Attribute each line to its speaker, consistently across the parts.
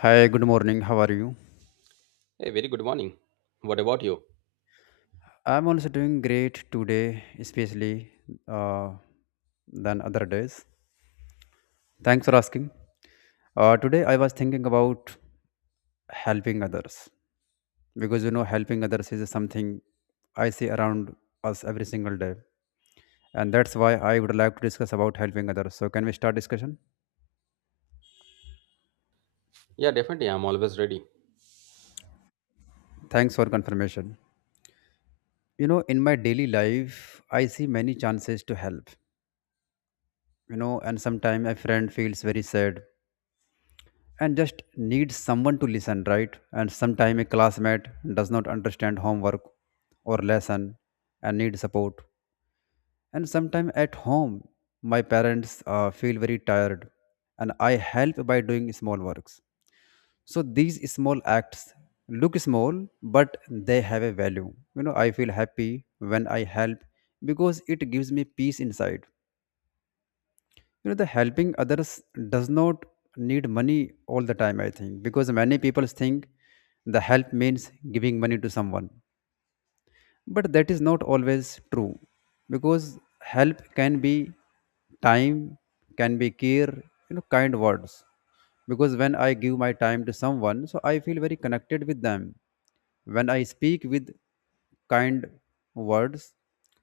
Speaker 1: Hi, good morning. How are you?
Speaker 2: Hey, very good morning. What about you?
Speaker 1: I'm also doing great today, especially uh, than other days. Thanks for asking. Today, I was thinking about helping others because helping others is something I see around us every single day, and that's why I would like to discuss about helping others. So, can we start discussion?
Speaker 2: Yeah, definitely. I'm always ready.
Speaker 1: Thanks for confirmation. You know, in my daily life, I see many chances to help. You know, and sometimes a friend feels very sad and just needs someone to listen right and sometime a classmate does not understand homework or lesson and need support and sometime at home my parents feel very tired and I help by doing small works. So these small acts look small, but they have a value. You know, I feel happy when I help because it gives me peace inside. You know, the helping others does not need money all the time, I think, because many people think the help means giving money to someone, but that is not always true because help can be time, can be care, you know, kind words. Because when I give my time to someone, so I feel very connected with them. When I speak with kind words,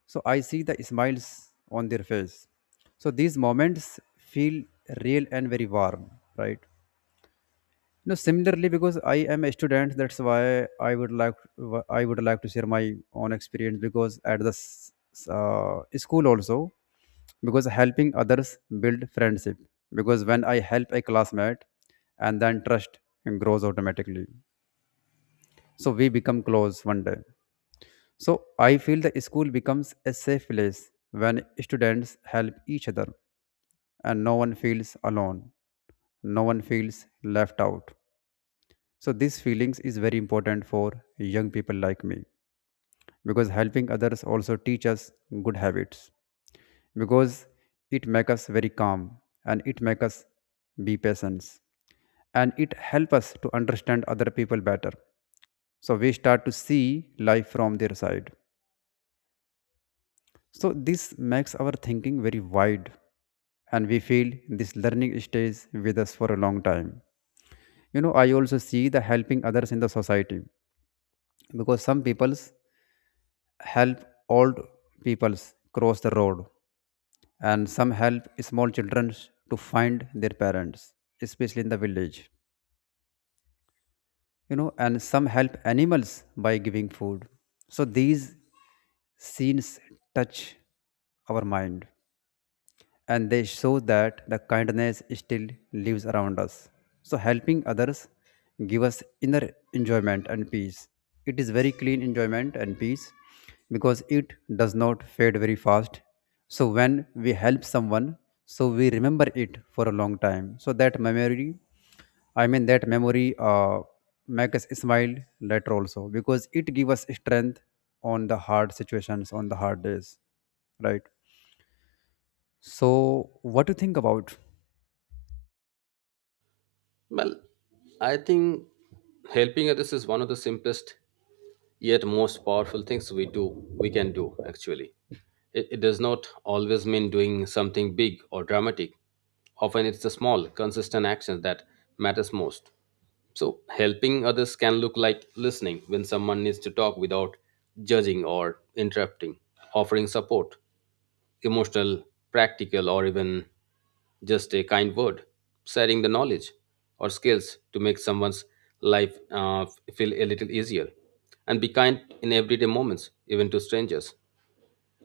Speaker 1: so I see the smiles on their face. So these moments feel real and very warm, right? No, similarly, because I am a student, that's why I would like to share my own experience because at the school also, because helping others build friendship. Because when I help a classmate, and then trust grows automatically. So we become close one day. So I feel the school becomes a safe place when students help each other, and no one feels alone. No one feels left out. So these feelings is very important for young people like me because helping others also teach us good habits because it make us very calm and it make us be patient and it help us to understand other people better. So we start to see life from their side. So this makes our thinking very wide and we feel this learning stays with us for a long time. You know, I also see the helping others in the society because some people's help old peoples cross the road, and some help small children to find their parents, especially in the village. You know, and some help animals by giving food. So these scenes touch our mind, and they show that the kindness still lives around us. So helping others give us inner enjoyment and peace. It is very clean enjoyment and peace because it does not fade very fast. So when we help someone, so we remember it for a long time. So that memory, I mean that memory, make us smile later also because it give us strength on the hard situations, on the hard days, right? So what do you think about?
Speaker 2: Well, I think helping others is one of the simplest yet most powerful things we can do actually. It does not always mean doing something big or dramatic. Often it's the small, consistent actions that matters most. So helping others can look like listening when someone needs to talk without judging or interrupting, offering support emotional, practical, or even just a kind word, sharing the knowledge or skills to make someone's life feel a little easier. And be kind in everyday moments, even to strangers,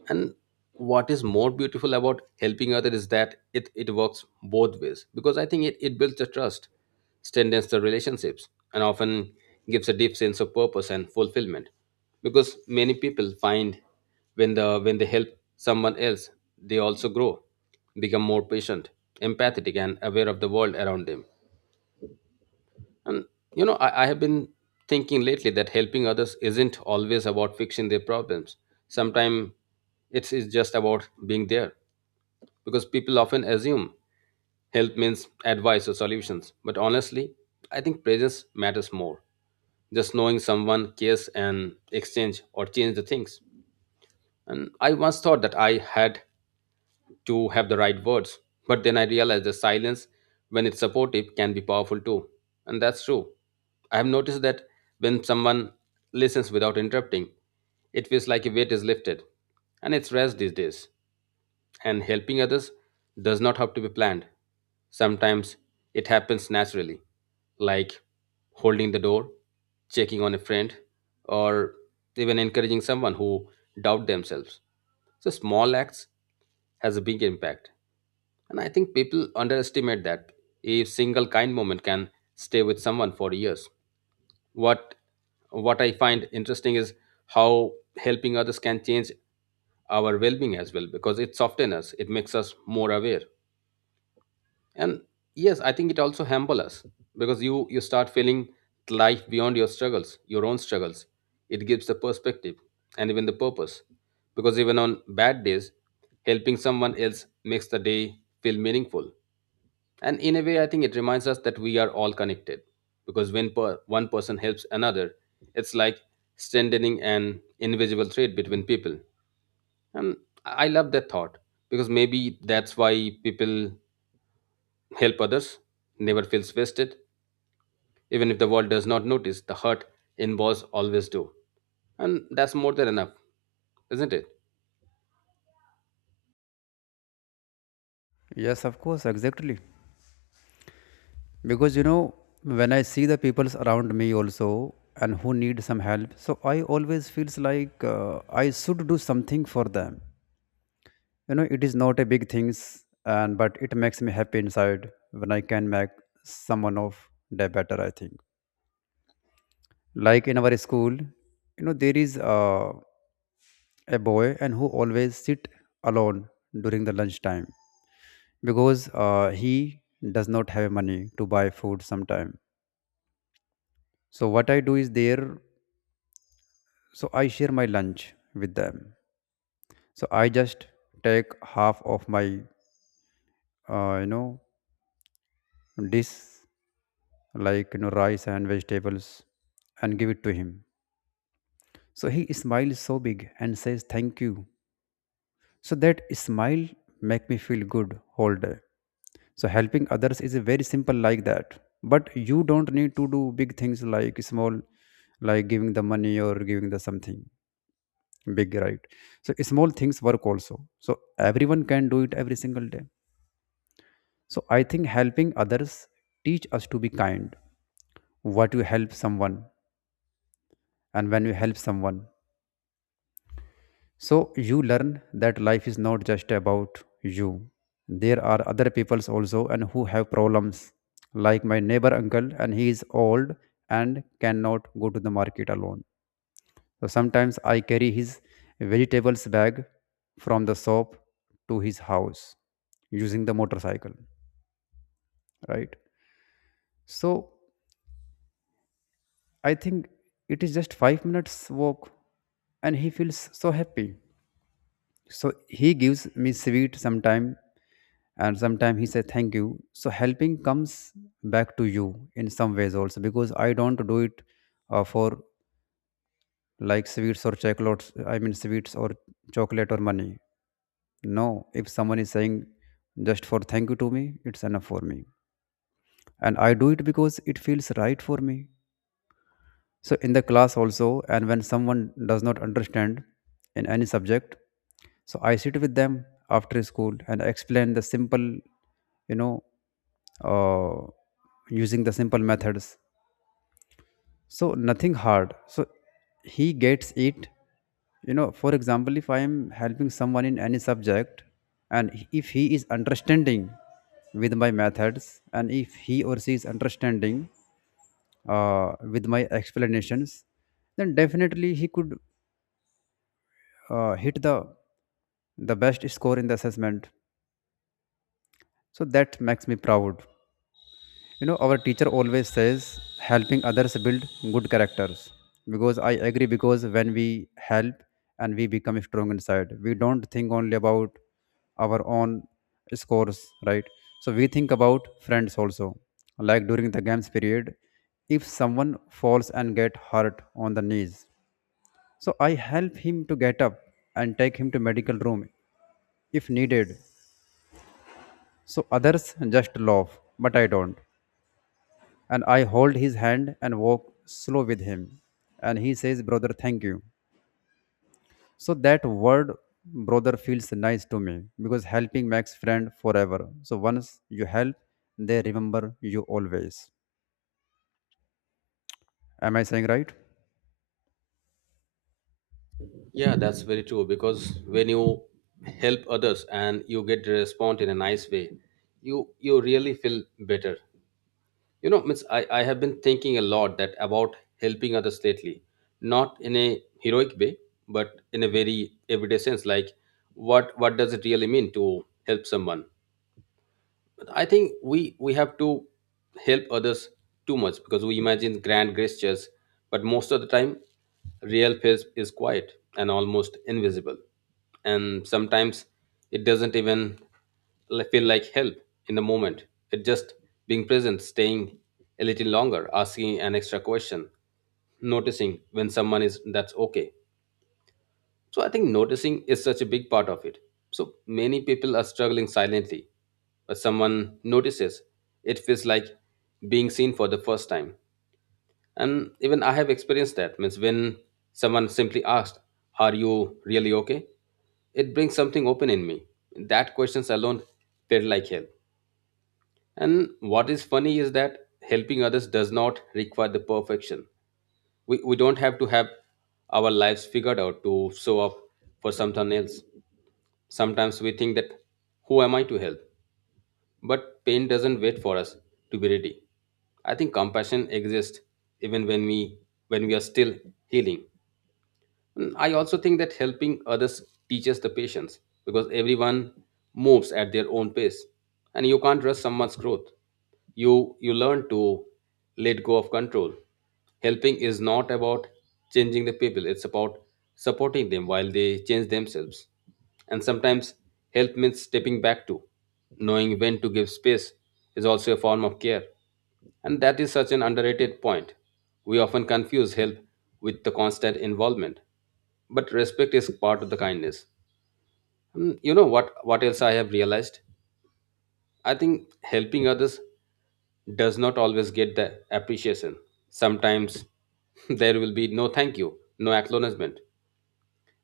Speaker 2: and what is more beautiful about helping others is that it works both ways because I think it builds the trust, strengthens the relationships, and often gives a deep sense of purpose and fulfillment because many people find when they help someone else, they also grow, become more patient, empathetic, and aware of the world around them. And I have been thinking lately that helping others isn't always about fixing their problems. Sometimes it's just about being there because people often assume help means advice or solutions. But honestly, I think presence matters more. Just knowing someone cares and exchange or change the things. And I once thought that I had to have the right words. But then I realized the silence, when it's supportive, can be powerful too. And that's true. I have noticed that when someone listens without interrupting, it feels like a weight is lifted. And it's rare these days. And helping others does not have to be planned. Sometimes it happens naturally, like holding the door, checking on a friend, or even encouraging someone who doubt themselves. So small acts has a big impact. And I think people underestimate that a single kind moment can stay with someone for years. What what I find interesting is how helping others can change our well-being as well because it softens us, it makes us more aware, and yes, I think it also humble us because you start feeling life beyond your own struggles. It gives the perspective and even the purpose because even on bad days, helping someone else makes the day feel meaningful. And in a way, I think it reminds us that we are all connected because one person helps another, it's like strengthening an invisible thread between people. And I love that thought because maybe that's why people help others, never feels wasted. Even if the world does not notice, the hurt involves always do. And that's more than enough, isn't it?
Speaker 1: Yes, of course, exactly. Because you know, when I see the peoples around me also and who need some help, so I always feels like I should do something for them. You know, it is not a big things, and but it makes me happy inside when I can make someone of day better, I think. Like in our school, you know, there is a boy and who always sit alone during the lunchtime because he does not have money to buy food sometime. So what I do is there, so I share my lunch with them. So I just take half of my you know, dish, like you know, rice and vegetables, and give it to him. So he smiles so big and says thank you. So that smile make me feel good whole day. So helping others is very simple like that. But you don't need to do big things like small, like giving the money or giving the something big, right? So small things work also. So everyone can do it every single day. So I think helping others teach us to be kind. What you help someone and when you help someone, so you learn that life is not just about you. There are other peoples also and who have problems. Like my neighbor uncle and he is old and cannot go to the market alone. So sometimes I carry his vegetables bag from the shop to his house using the motorcycle, right? So I think it is just 5 minutes walk and he feels so happy. So he gives me sweet sometime, and sometime he says thank you. So helping comes back to you in some ways also, because I don't do it for, like, sweets or chocolates, I mean sweets or chocolate or money. No, if someone is saying just for thank you to me, it's enough for me, and I do it because it feels right for me. So, in the class also, and when someone does not understand in any subject, so I sit with them after school and explain the simple, you know, uh, using the simple methods. So, nothing hard. So, he gets it. You know, for example, if I am helping someone in any subject, and if he is understanding with my methods, and if he or she is understanding, with my explanations, then definitely he could hit the best score in the assessment. So that makes me proud. You know, our teacher always says helping others build good characters. Because I agree. Because when we help and we become strong inside, we don't think only about our own scores, right? So we think about friends also. Like during the games period, if someone falls and get hurt on the knees, so I help him to get up and take him to medical room if needed. So others just laugh, but I don't. And I hold his hand and walk slow with him. And he says, "Brother, thank you." So that word brother feels nice to me because helping makes friend forever. So once you help, they remember you always. Am I saying right?
Speaker 2: Yeah, that's very true because when you help others and you get the response in a nice way, you really feel better, you know. Means I have been thinking a lot that about helping others lately, not in a heroic way but in a very everyday sense, like what does it really mean to help someone? I think we have to help others too much because we imagine grand gestures, but most of the time, real peace is quiet and almost invisible, and sometimes it doesn't even feel like help in the moment. It just being present, staying a little longer, asking an extra question, noticing when someone is that's okay. So I think noticing is such a big part of it. So many people are struggling silently, but someone notices. It feels like being seen for the first time. And even I have experienced that. Means when someone simply asked, "Are you really okay?" It brings something open in me. That questions alone felt like help. And what is funny is that helping others does not require the perfection. We don't have to have our lives figured out to show up for someone else. Sometimes we think that, who am I to help? But pain doesn't wait for us to be ready. I think compassion exists even when we are still healing. Mm, I also think that helping others teaches the patience because everyone moves at their own pace and you can't rush someone's growth. You learn to let go of control. Helping is not about changing the people, it's about supporting them while they change themselves. And sometimes help means stepping back too. Knowing when to give space is also a form of care. And that is such an underrated point. We often confuse help with the constant involvement, but respect is part of the kindness. Mm, you know what else I have realized, I think helping others does not always get the appreciation. Sometimes there will be no thank you, no acknowledgement,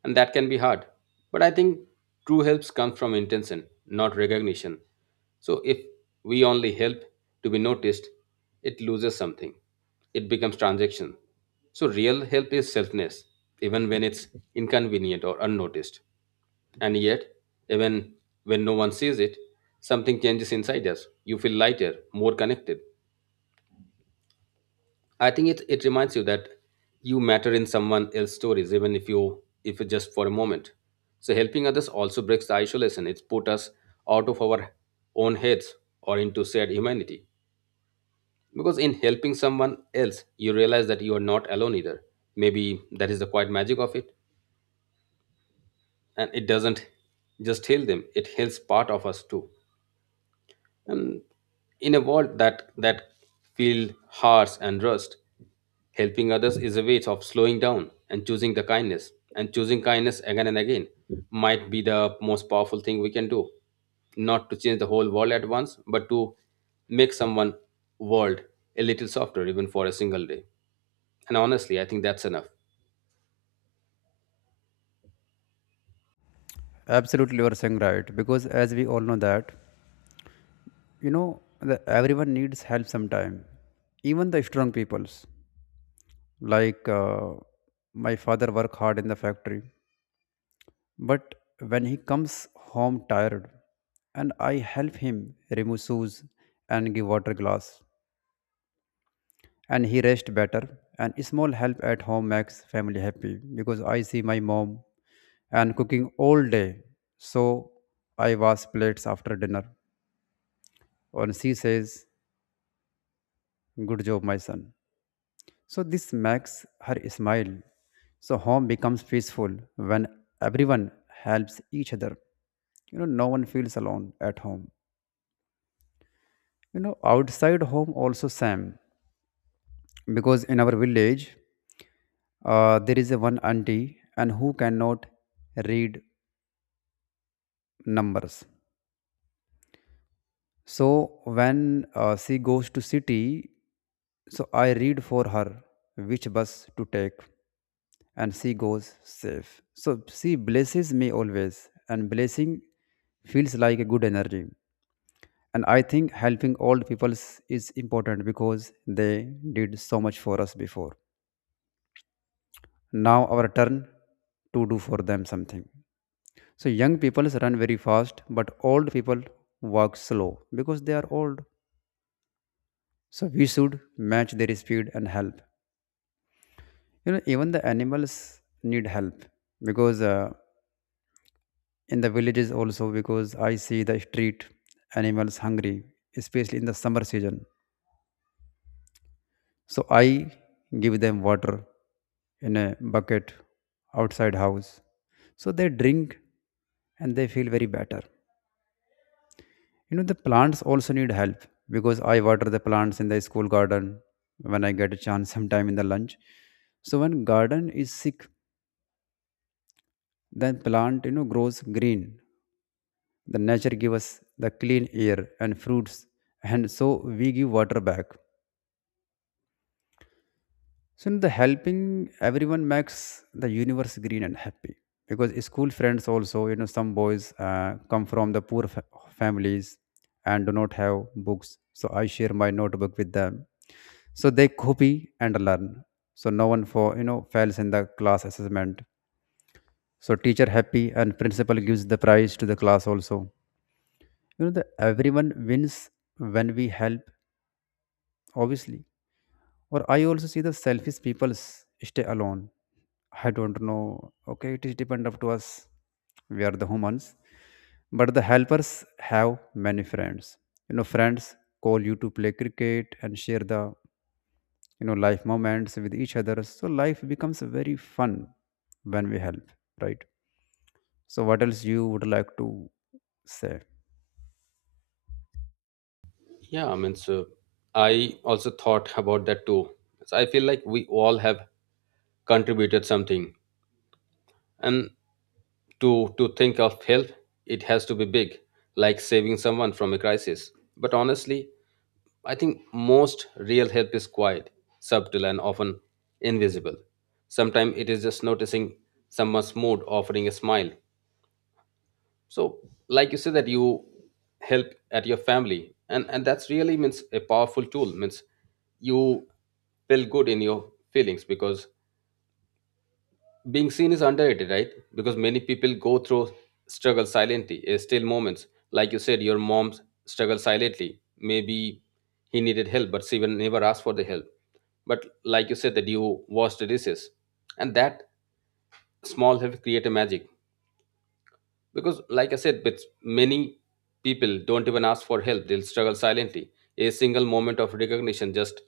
Speaker 2: and that can be hard. But I think true helps comes from intention, not recognition. So if we only help to be noticed, it loses something. It becomes transaction. So real help is selfness, even when it's inconvenient or unnoticed. And yet, even when no one sees it, something changes inside us. You feel lighter, more connected. I think it reminds you that you matter in someone else's stories, even if you if it's just for a moment. So helping others also breaks the isolation. It's put us out of our own heads or into shared humanity. Because in helping someone else, you realize that you are not alone either. Maybe that is the quiet magic of it. And it doesn't just heal them, it heals part of us too. And in a world that feel harsh and rust, helping others is a way of slowing down and choosing the kindness, and choosing kindness again and again might be the most powerful thing we can do, not to change the whole world at once but to make someone world a little softer, even for a single day. And honestly, I think that's enough.
Speaker 1: Absolutely, you are saying right. Because as we all know that, you know that everyone needs help sometime. Even the strong peoples, like my father work hard in the factory, but when he comes home tired and I help him remove shoes and give water glass, and he rest better. And small help at home makes family happy because I see my mom and cooking all day, so I wash plates after dinner, and she says, "Good job, my son." So this makes her smile. So home becomes peaceful when everyone helps each other. You know, no one feels alone at home. You know, outside home also same, because in our village there is a one auntie and who cannot read numbers. So when she goes to city, so I read for her which bus to take, and she goes safe. So she blesses me always, and blessing feels like a good energy. And I think helping old people is important because they did so much for us before. Now our turn to do for them something. So young people run very fast, but old people walk slow because they are old. So we should match their speed and help. You know, even the animals need help because in the villages also, because I see the street animals hungry, especially in the summer season. So I give them water in a bucket outside house. So they drink and they feel very better. You know, the plants also need help because I water the plants in the school garden when I get a chance sometime in the lunch. So when garden is sick, then plant, you know, grows green. The nature gives us the clean air and fruits, and so we give water back. So in the helping everyone makes the universe green and happy. Because school friends also, you know, some boys come from the poor families and do not have books. So I share my notebook with them. So they copy and learn. So no one, for you know, fails in the class assessment. So teacher happy and principal gives the prize to the class also. You know, the everyone wins when we help, obviously. Or I also see the selfish people stay alone. I don't know. Okay, it is depend up to us. We are the humans, but the helpers have many friends. You know, friends call you to play cricket and share the, you know, life moments with each other. So life becomes very fun when we help, right? So what else you would like to say?
Speaker 2: Yeah, I mean, so I also thought about that too. So I feel like we all have contributed something, and to think of help, it has to be big, like saving someone from a crisis. But honestly, I think most real help is quiet, subtle, and often invisible. Sometimes it is just noticing someone's mood, offering a smile. So like you said that you help at your family, and that's really means a powerful tool. Means you feel good in your feelings because being seen is underrated, right? Because many people go through struggle silently, eh, still moments. Like you said, your mom struggled silently. Maybe he needed help, but she will never asked for the help. But like you said, that you wash the dishes, and that small help create a magic. Because like I said, with many people don't even ask for help; they'll struggle silently. A single moment of recognition, just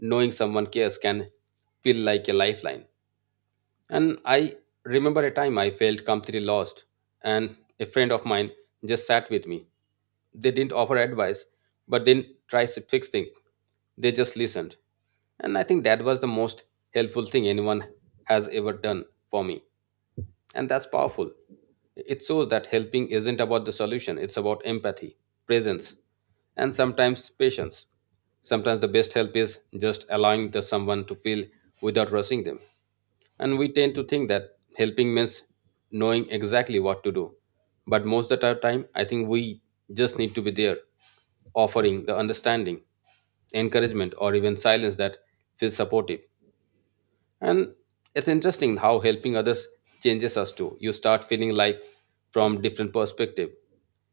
Speaker 2: knowing someone cares, can feel like a lifeline. And I remember a time I felt completely lost, and a friend of mine just sat with me. They didn't offer advice, but didn't try to fix things. They just listened. And I think that was the most helpful thing anyone has ever done for me. And that's powerful. It shows that helping isn't about the solution, it's about empathy, presence, and sometimes patience. Sometimes the best help is just allowing the someone to feel without rushing them. And we tend to think that helping means knowing exactly what to do. But most of the time, I think we just need to be there, offering the understanding, encouragement, or even silence that feels supportive. And it's interesting how helping others changes us too. You start feeling life from different perspective.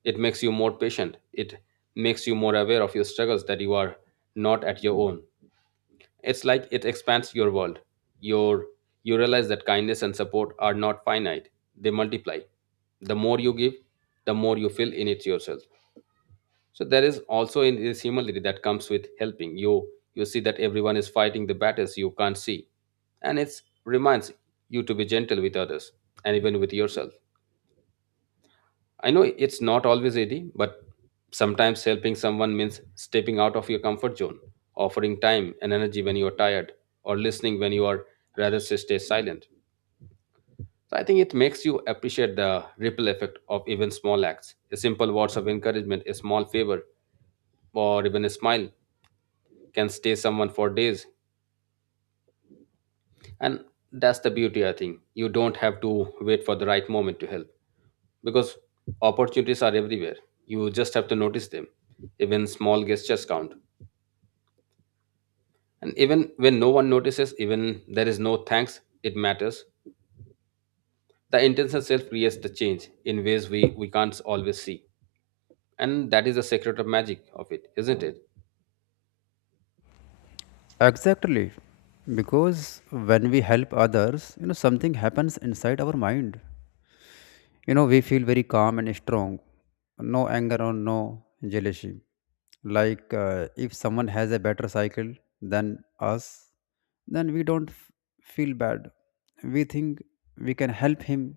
Speaker 2: It makes you more patient. It makes you more aware of your struggles that you are not at your own. It's like it expands your world. Your you realize that kindness and support are not finite. They multiply. The more you give, the more you feel in it yourself. So there is also in this humility that comes with helping. You see that everyone is fighting the battles you can't see. And it reminds you to be gentle with others and even with yourself. I know it's not always easy, but sometimes helping someone means stepping out of your comfort zone, offering time and energy when you are tired, or listening when you are rather to stay silent. So I think it makes you appreciate the ripple effect of even small acts. A simple words of encouragement, a small favor, or even a smile can stay someone for days. And that's the beauty. I think you don't have to wait for the right moment to help because opportunities are everywhere, you just have to notice them. Even small gestures count, and even when no one notices, even there is no thanks, it matters. The intention itself creates the change in ways we can't always see. And that is the secret of magic of it, isn't it?
Speaker 1: Exactly. Because when we help others, you know, something happens inside our mind. You know, we feel very calm and strong. No anger or no jealousy. Like if someone has a better cycle than us, then we don't feel bad. We think we can help him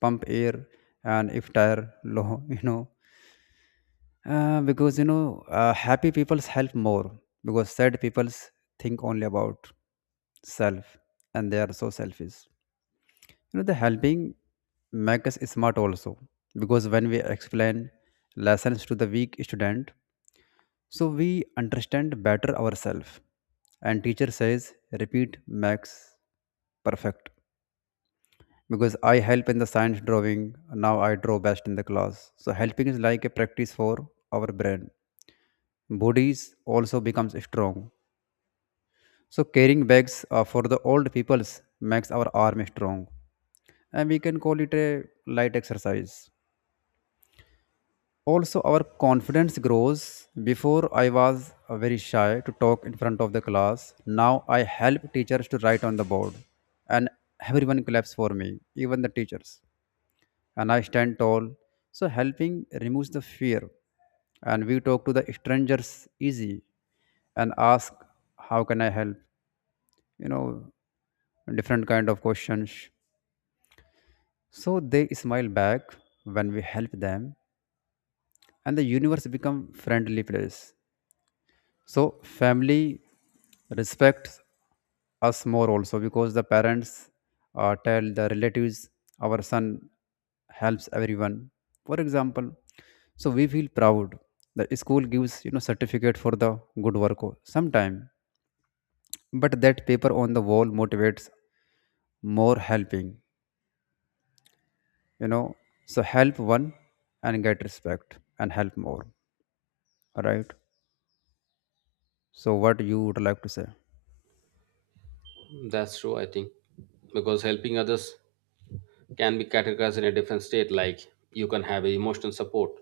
Speaker 1: pump air and if tire low, because happy people's help more because sad people's think only about self and they are so selfish. You know, the helping make us smart also because when we explain lessons to the weak student, so we understand better ourselves. And teacher says, repeat makes perfect because I help in the science drawing. Now I draw best in the class. So helping is like a practice for our brain bodies also becomes strong. So carrying bags for the old peoples makes our arm strong, and we can call it a light exercise. Also, our confidence grows. Before I was very shy to talk in front of the class. Now I help teachers to write on the board, and everyone claps for me, even the teachers. And I stand tall. So helping removes the fear. And we talk to the strangers easy and ask, how can I help? You know, different kind of questions. So they smile back when we help them and the universe become friendly place. So family respects us more also because the parents tell the relatives our son helps everyone. For example, so we feel proud. The school gives certificate for the good work sometime, but that paper on the wall motivates more helping. You know, so help one and get respect and help more. All right. So what you would like to say?
Speaker 2: That's true. I think because helping others can be categorized in a different state, like you can have emotional support,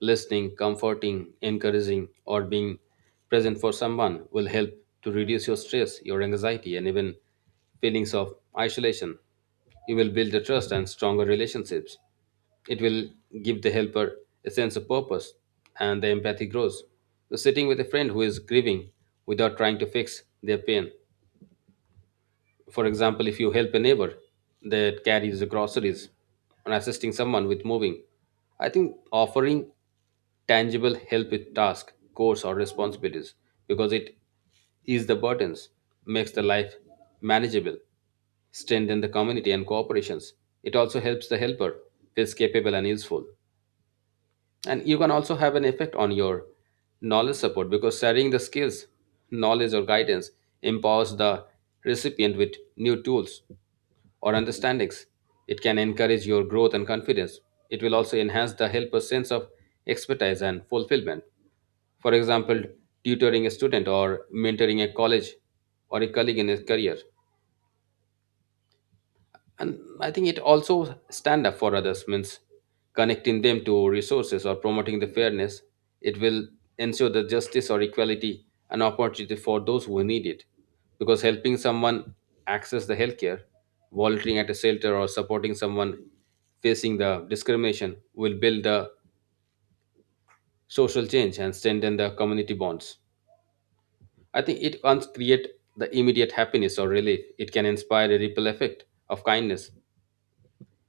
Speaker 2: listening, comforting, encouraging, or being present for someone will help to reduce your stress, your anxiety, and even feelings of isolation. You will build a trust and stronger relationships. It will give the helper a sense of purpose, and the empathy grows. So sitting with a friend who is grieving without trying to fix their pain, for example, if you help a neighbor that carries the groceries or assisting someone with moving, I think offering tangible help with task, course, or responsibilities because it ease the burdens, makes the life manageable, strengthen the community and cooperations. It also helps the helper feels capable and useful. And you can also have an effect on your knowledge support because sharing the skills, knowledge, or guidance empowers the recipient with new tools or understandings. It can encourage your growth and confidence. It will also enhance the helper's sense of expertise and fulfillment. For example, tutoring a student or mentoring a college or a colleague in his career. And I think it also stand up for others means connecting them to resources or promoting the fairness. It will ensure the justice or equality and opportunity for those who need it because helping someone access the healthcare, volunteering at a shelter, or supporting someone facing the discrimination will build the social change and strengthen the community bonds. I think it once create the immediate happiness or relief, it can inspire a ripple effect of kindness.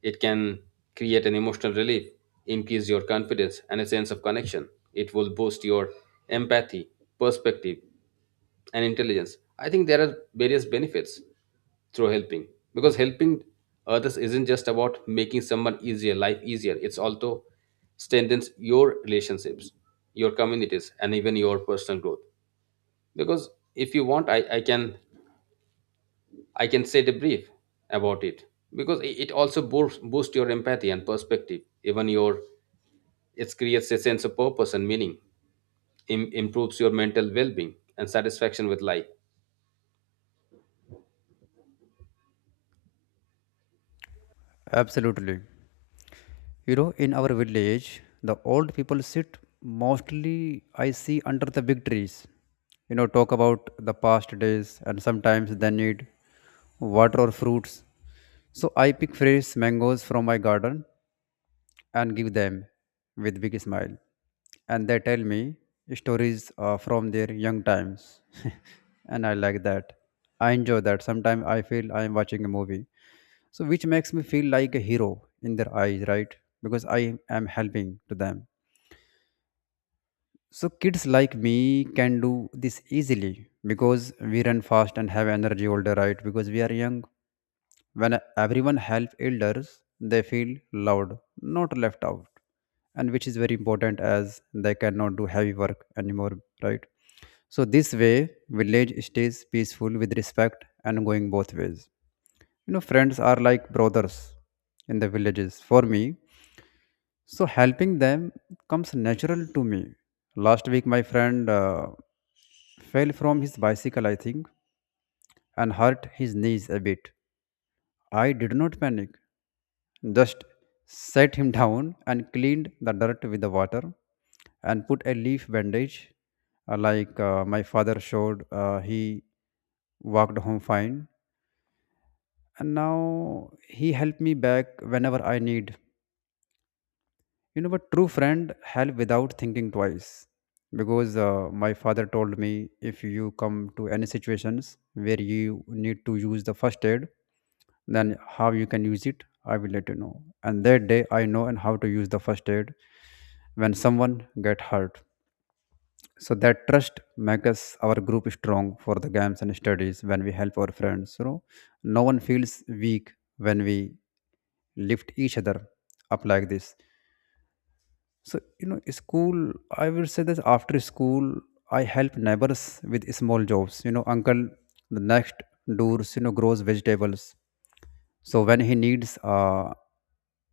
Speaker 2: It can create an emotional relief, increase your confidence and a sense of connection. It will boost your empathy, perspective, and intelligence. I think there are various benefits through helping because helping others isn't just about making someone easier, life easier. It's also strengthens your relationships, your communities, and even your personal growth. Because if you want, I can set a brief about it because it also boost your empathy and perspective, even your. It creates a sense of purpose and meaning, improves your mental well being and satisfaction with life.
Speaker 1: Absolutely. You know, in our village, the old people sit mostly, I see, under the big trees. You know, talk about the past days, and sometimes they need water or fruits. So I pick fresh mangoes from my garden and give them with big smile. And they tell me stories from their young times. And I like that. I enjoy that. Sometimes I feel I am watching a movie. So which makes me feel like a hero in their eyes, right? Because I am helping to them. So kids like me can do this easily because we run fast and have energy all the right because we are young when everyone helps elders, they feel loved, not left out, and which is very important as they cannot do heavy work anymore, right? So this way, village stays peaceful with respect and going both ways. You know, friends are like brothers in the villages for me. So helping them comes natural to me. Last week, my friend fell from his bicycle, I think, and hurt his knees a bit. I did not panic. Just set him down and cleaned the dirt with the water and put a leaf bandage like my father showed he walked home fine and now he helped me back whenever I need, but true friend help without thinking twice. Because my father told me if you come to any situations where you need to use the first aid, then how you can use it, I will let you know. And that day I know and how to use the first aid when someone get hurt. So that trust makes our group strong for the games and studies when we help our friends. You know, no one feels weak when we lift each other up like this so, school, I will say that after school, I help neighbors with small jobs. You know, uncle, the next doors, grows vegetables. So when he needs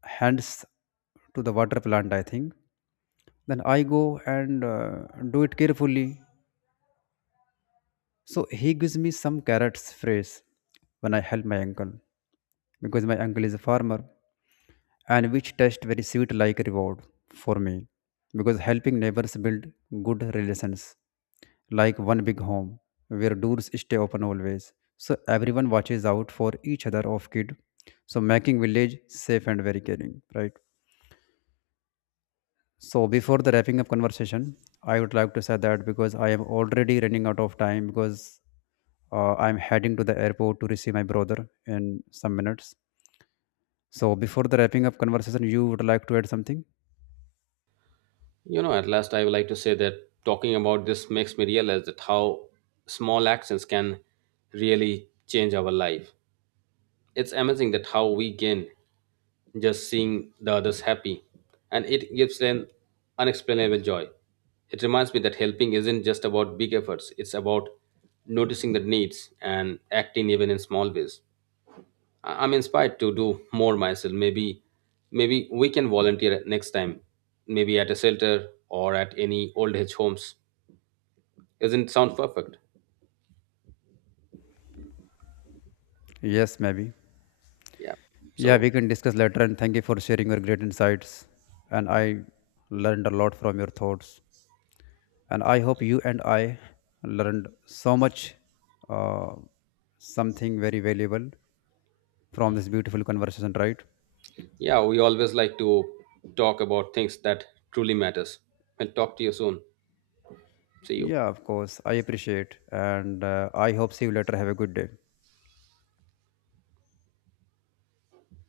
Speaker 1: hands to the water plant, I think, then I go and do it carefully. So he gives me some carrots phrase, when I help my uncle because my uncle is a farmer and which taste very sweet like reward for me because helping neighbors build good relations like one big home where doors stay open always so everyone watches out for each other of kid so making village safe and very caring, right? So before the wrapping up conversation, I would like to say that because I am already running out of time because I'm heading to the airport to receive my brother in some minutes. So before the wrapping up conversation, you would like to add something?
Speaker 2: You know, at last, I would like to say that talking about this makes me realize that how small actions can really change our life. It's amazing that how we gain just seeing the others happy, and it gives an unexplainable joy. It reminds me that helping isn't just about big efforts, it's about noticing the needs and acting even in small ways. I'm inspired to do more myself. Maybe we can volunteer at next time. Maybe at a shelter or at any old age homes. Isn't it sound perfect?
Speaker 1: Yes, maybe.
Speaker 2: Yeah.
Speaker 1: Yeah, we
Speaker 2: So
Speaker 1: can discuss later. And thank you for sharing your great insights. And I learned a lot from your thoughts. And I hope you and I learned so much, uh, something very valuable from this beautiful conversation, right?
Speaker 2: yeah, we always like to talk about things that truly matters. I'll talk to you soon. See you.
Speaker 1: Yeah, of course. I appreciate and I hope see you later. Have a good day.